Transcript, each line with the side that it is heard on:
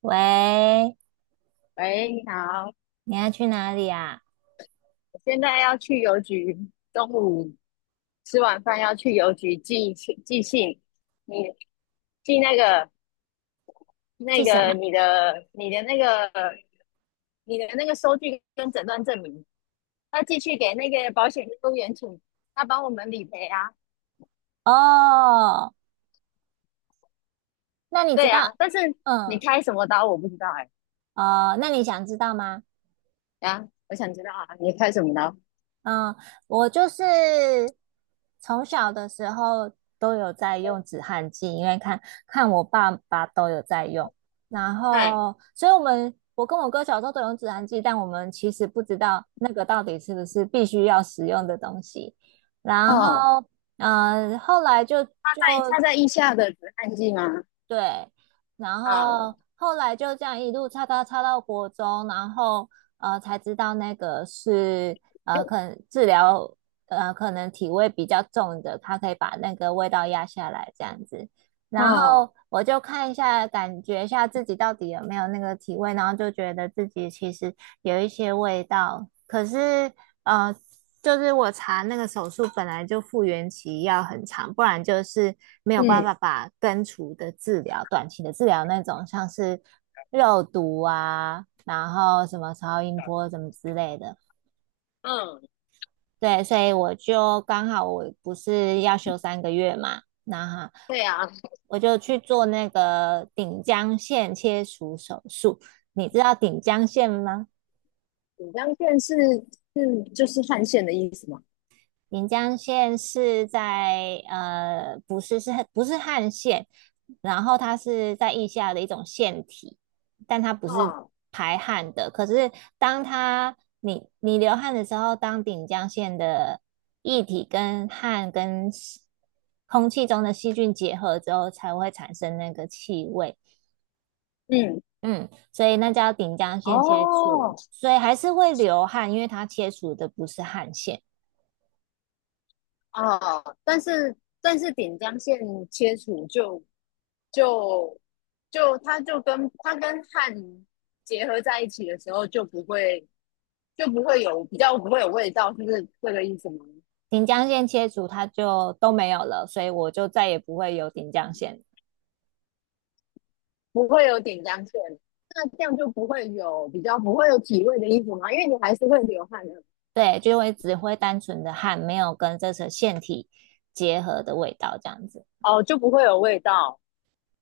right: 喂，
left: 喂，你好，
right: 你要去哪里啊？
left: 我现在要去邮局，中午吃完饭要去邮局寄信，你寄那个
right: 去
left: 那
right: 什
left: 个
right: 么？
left: 你的你的那个你的那个收据跟诊断证明，要寄去给那个保险业务员请他帮我们理赔啊。
right: 哦，那你知
left: 对啊，
right: 道，
left: 但是你
right: 嗯，
left: 开什么刀我不知道哎、
right: 哦，那你想知道吗？
left: 啊，我想知道啊，你开什么刀？
right: 嗯，我就是从小的时候都有在用止汗剂，因为看我爸爸都有在用，然
left: 哎，
right: 后，所以我跟我哥小时候都有用止汗剂，但我们其实不知道那个到底是不是必须要使用的东西，然
left: 哦，
right: 后。嗯，后来就
left: 他
right: 就
left: 在腋下的止汗剂吗？
right: 对，然
left: 啊，
right: 后后来就这样一路插到国中，然后才知道那个是可能治疗可能体味比较重的，它可以把那个味道压下来这样子。然
left: 哦，
right: 后我就看一下，感觉一下自己到底有没有那个体味，然后就觉得自己其实有一些味道，可是呃，就是我查那个手术本来就复原期要很长，不然就是没有办
left: 嗯
right: 法把根除的治疗、短期的治疗那种，像是肉毒啊，然后什么超音波什么之类的。
left: 嗯，
right: 对，所以我就刚好我不是要休三个月嘛，那
left: 对啊，
right: 我就去做那个顶浆腺切除手术。你知道顶浆腺吗？
left: 锦江县是是就是汗县的意思吗？
right: 临江县是在不是是不是汗腺，然后它是在腋下的一种腺体，但它不是
left: 哦，
right: 排汗的。可是当它你流汗的时候，当顶江县的液体跟汗跟细空气中的细菌结合之后，才会产生那个气味。
left: 嗯，
right: 嗯，所以那叫顶江县切除，
left: 哦，
right: 所以还是会流汗，因为它切除的不是汗腺。
left: 哦，但是锦江线切除就就它就跟它跟汗结合在一起的时候，就不会有不会有味道，是不是这个意思吗？
right: 顶浆线切除，它就都没有了，所以我就再也不会有顶浆线。
left: 不会有点浆线，那这样就不会有不会有体味的衣服吗？因为你还是会流汗的。
right: 对，就会只会单纯的汗，没有跟这层腺体结合的味道这样子。
left: 哦，就不会有味道。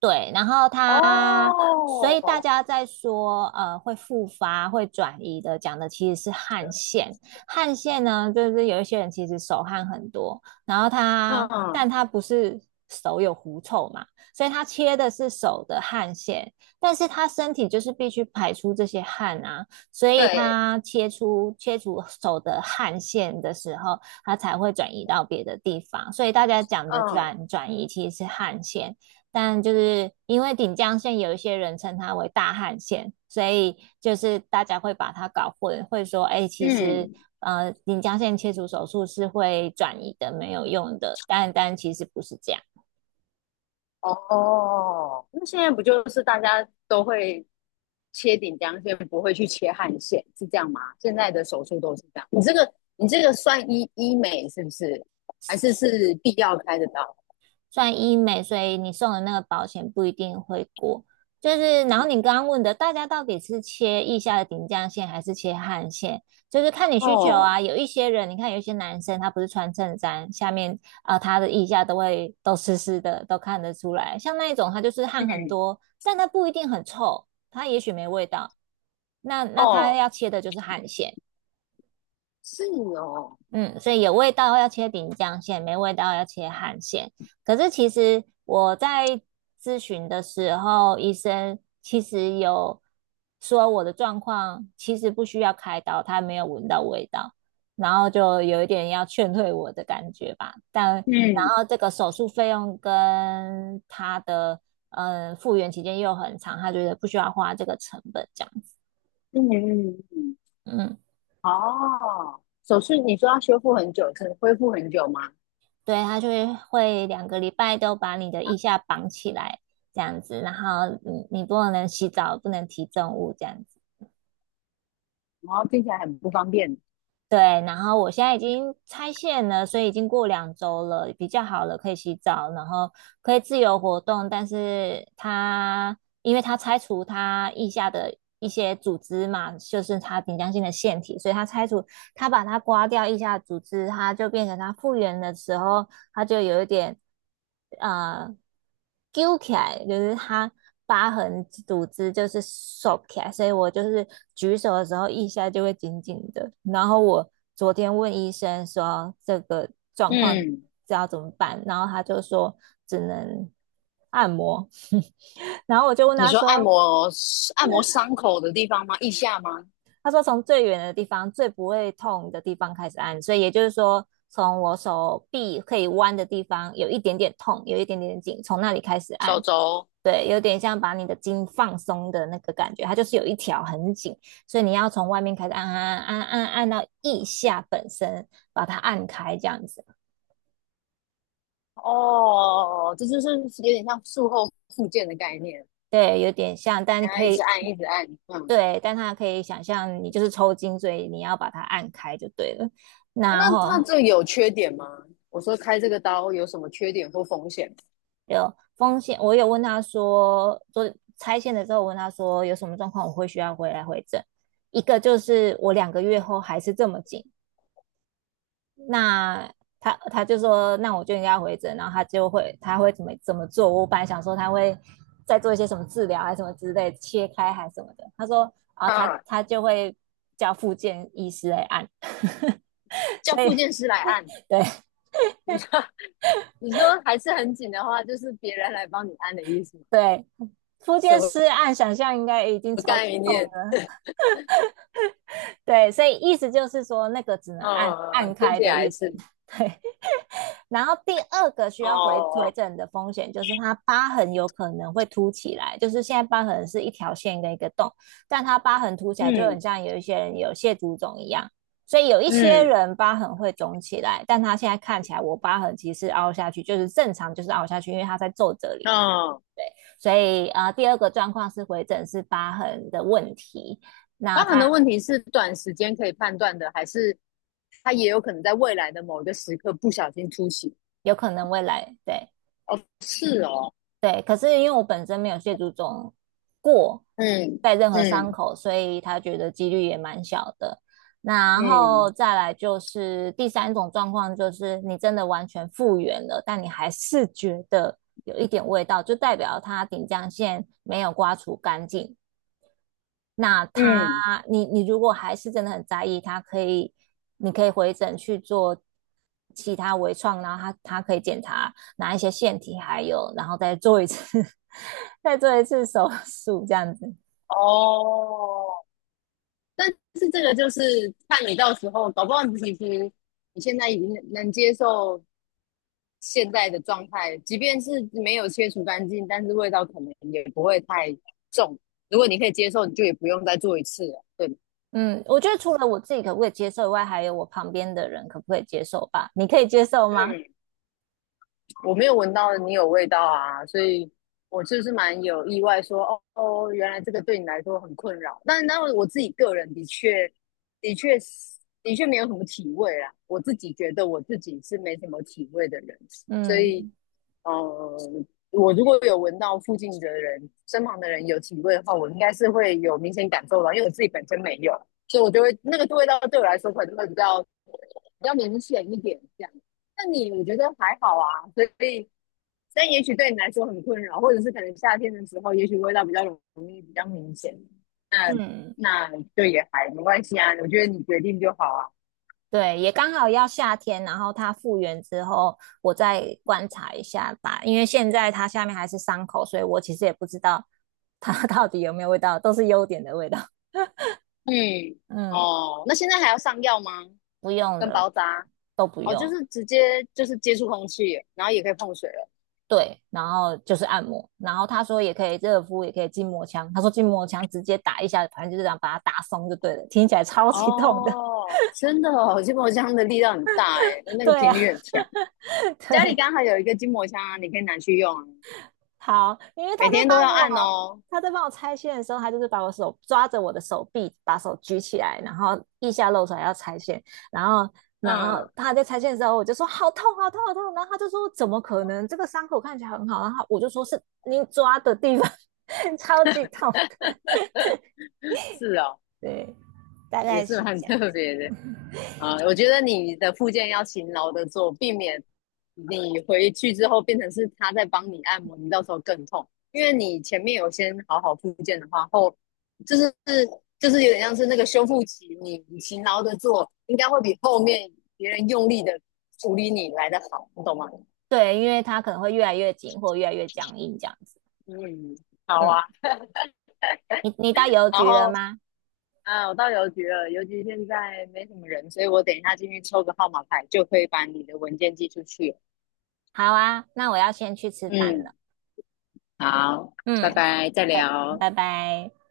right: 对，然后他，所以大
left: 哦，
right: 家在说，会复发、会转移的，讲的其实是汗腺。汗腺呢，就是有一些人其实手汗很多，然后他，但
left: 嗯，
right: 他不是手有狐臭嘛，所以他切的是手的汗腺，但是他身体就是必须排出这些汗啊，所以
left: 对，
right: 他切除手的汗腺的时候，他才会转移到别的地方。所以大家讲的
left: 嗯
right: 转移其实是汗腺。但就是因为顶江县有一些人称它为大汉县，所以就是大家会把它搞混，会说，哎，欸其实
left: 嗯，
right: 顶江县切除手术是会转移的，没有用的，但其实不是这样。
left: 哦，那现在不就是大家都会切顶梁线，不会去切汗腺，是这样吗？现在的手术都是这样。你这个算医美是不是？还是是必要开的刀？
right: 算医美，所以你送的那个保险不一定会过。就是，然后你刚刚问的，大家到底是切腋下的顶降线还是切汗线，就是看你需求
left: 哦，
right: 啊。有一些人，你看有一些男生，他不是穿衬衫，下面啊、他的腋下都会都湿湿的，都看得出来。像那一种，他就是汗很
left: 嗯，
right: 多，但他不一定很臭，他也许没味道。那他
left: 哦，
right: 要切的就是汗腺。
left: 是哦，
right: 嗯，所以有味道要切饼酱线，没味道要切汗馅。可是其实我在咨询的时候，医生其实有说我的状况其实不需要开刀，他没有闻到味道，然后就有一点要劝退我的感觉吧。但然
left: 嗯
right: 后这个手术费用跟他的复原期间又很长，他觉得不需要花这个成本这样子。
left: 嗯嗯嗯，
right: 嗯。
left: 哦，手术你说要修复很久，可能恢复很久吗？
right: 对，他就会两个礼拜都把你的腋下绑起来，这样子，然后你不能洗澡，不能提重物，这样子。
left: 然后听起来很不方便。
right: 对，然后我现在已经拆线了，所以已经过两周了，比较好了，可以洗澡，然后可以自由活动。但是它因为它拆除它腋下的一些组织嘛，就是它顶浆性的腺体，所以它拆除它把它刮掉腋下的组织，它就变成它复原的时候，他就有一点呃揪起来，就是他疤痕组织就是收起来，所以我就是举手的时候一下就会紧紧的。然后我昨天问医生说这个状况
left: 嗯，
right: 知道怎么办，然后他就说只能按摩，然后我就问
left: 你
right: 他
left: 说按
right: 说。
left: 摩按摩伤口的地方吗？腋下吗？
right: 他说从最远的地方、最不会痛的地方开始按，所以也就是说，从我手臂可以弯的地方有一点点痛，有一点点紧，从那里开始
left: 手
right: 按。
left: 肘？
right: 对，有点像把你的筋放松的那个感觉，它就是有一条很紧，所以你要从外面开始按按到腋下本身，把它按开这样子。
left: 哦，这就是有点像术后复健的概念，
right: 对，有点像，但你
left: 然后
right: 可
left: 一直
right: 以
left: 按，一直按。嗯，
right: 对，但它可以想象你就是抽筋，所以你要把它按开就对了。然
left: 那它
right: 后
left: 这有缺点吗？我说开这个刀有什么缺点或风险？
right: 有风险，我有问他说，做拆线的时候我问他说有什么状况，我会需要回来回诊。一个就是我两个月后还是这么紧，那他就说那我就应该回诊，然后他会怎么做？我本来想说他会再做一些什么治疗还是什么之类，切开还是什么的。他说啊，他
left: 啊，
right: 他就会叫复健医师来按
left: 叫
right: 所以
left: 复健师来按，
right: 对
left: 你说你说还是很紧的话，就是别人来帮你按的意思吗？
right: 对，复
left: 什
right: 健
left: 么
right: 师按想象应该已经超级
left: 概
right: 痛
left: 念？
right: 对，所以意思就是说，那个只能按
left: 呃，
right: 按
left: 听
right: 开
left: 起
right: 的
left: 来
right: 意思。
left: 是
right: 对，然后第二个需要回回
left: 哦，
right: 诊的风险就是它疤痕有可能会凸起来，就是现在疤痕是一条线跟一个洞，但它疤痕凸起来就很
left: 嗯
right: 像有一些人有蟹足肿一样，所以有一些
left: 嗯
right: 人疤痕会肿起来，但他现在看起来我疤痕其实凹下去，就是正常就是凹下去，因为它在皱褶里
left: 嗯，
right: 面。
left: 哦，
right: 所以啊、第二个状况是回诊是疤痕的问题，那
left: 包很
right: 它
left: 多问题是短时间可以判断的，还是它也有可能在未来的某一个时刻不小心突袭？
right: 有可能未来对。
left: 哦，是哦，
right: 对，可是因为我本身没有蟹足肿过，
left: 嗯
right: 带任何伤
left: 嗯
right: 口，所以他觉得几率也蛮小的。然
left: 嗯
right: 后再来就是第三种状况，就是你真的完全复原了，但你还是觉得有一点味道，就代表它顶浆腺没有刮除干净。那它，
left: 嗯，
right: 你如果还是真的很在意，它可以，你可以回诊去做其他微创，然后他可以检查哪一些腺体还有，然后再做一次 再做一次手术这样子。
left: 哦，但是这个就是看你到时候，搞不好你其实你现在已经能接受现在的状态，即便是没有切除干净，但是味道可能也不会太重。如果你可以接受，你就也不用再做一次了。对，
right: 嗯，我觉得除了我自己可不可以接受以外，还有我旁边的人可不可以接受吧？你可以接受吗？
left: 我没有闻到你有味道啊，所以我就是蛮有意外说，哦，哦，原来这个对你来说很困扰。但我自己个人的确，的确的确没有什么体味啦。我自己觉得我自己是没什么体味的人，所以
right: 嗯，
left: 呃，我如果有闻到附近的人、身旁的人有体味的话，我应该是会有明显感受到，因为我自己本身没有，所以我就会那个味道对我来说可能会比较明显一点这样。那你我觉得还好啊，所以但也许对你来说很困扰，或者是可能夏天的时候，也许味道比较容易比较明显。那
right: 嗯，
left: 那就也还没关系啊，我觉得你决定就好啊。
right: 对，也刚好要夏天，然后它复原之后，我再观察一下吧。因为现在它下面还是伤口，所以我其实也不知道它 到底有没有味道，都是优点的味道。
left: 嗯，
right: 嗯，
left: 哦，那现在还要上药吗？
right: 不用
left: 跟
right: 了，
left: 包扎？
right: 都不
left: 哦，就
right: 用。
left: 是直接就是接触空气，然后也可以碰水了。
right: 对，然后就是按摩，然后他说也可以热敷，也可以筋膜枪。他说筋膜枪直接打一下，反正就是这样把它打松就对了。听起来超级痛的，
left: 哦，真的哦，筋膜枪的力量很大哎，那个
right: 对啊，
left: 频率很强。家里
right: 对，
left: 刚好有一个筋膜枪啊，你可以拿去用啊，
right: 好，因为他
left: 每
right: 在
left: 天都
right: 帮
left: 要
right: 我，
left: 按哦。
right: 他在帮我拆线的时候，他就是把我手抓着我的手臂，把手举起来，然后腋下露出来要拆线，然后。然后
left: 嗯，
right: 他在拆线的时候，我就说好痛，好痛，好痛。然后他就说怎么可能？这个伤口看起来很好。然后我就说是你抓的地方 超级痛的。
left: 是哦，
right: 对，大
left: 也
right: 概
left: 是
right: 是
left: 蛮
right: 这样子。
left: 特别的。啊、我觉得你的复健要勤劳的做，避免你回去之后变成是他在帮你按摩，你到时候更痛。因为你前面有先好好复健的话，后就是就是有点像是那个修复期，你勤劳的做，应该会比后面别人用力的处理你来的好，你懂吗？
right: 对，因为它可能会越来越紧或越来越僵硬这样子。
left: 嗯，好
right: 嗯，
left: 啊。
right: 你到邮
left: 然
right: 局了
left: 后
right: 吗？
left: 啊，我到邮局了，邮局现在没什么人，所以我等一下进去抽个号码牌，就可以把你的文件寄出去。
right: 好啊，那我要先去吃饭
left: 嗯。
right: 了。
left: 好，拜
right: 嗯，
left: 拜，再
right: 拜
left: 聊。
right: 拜拜。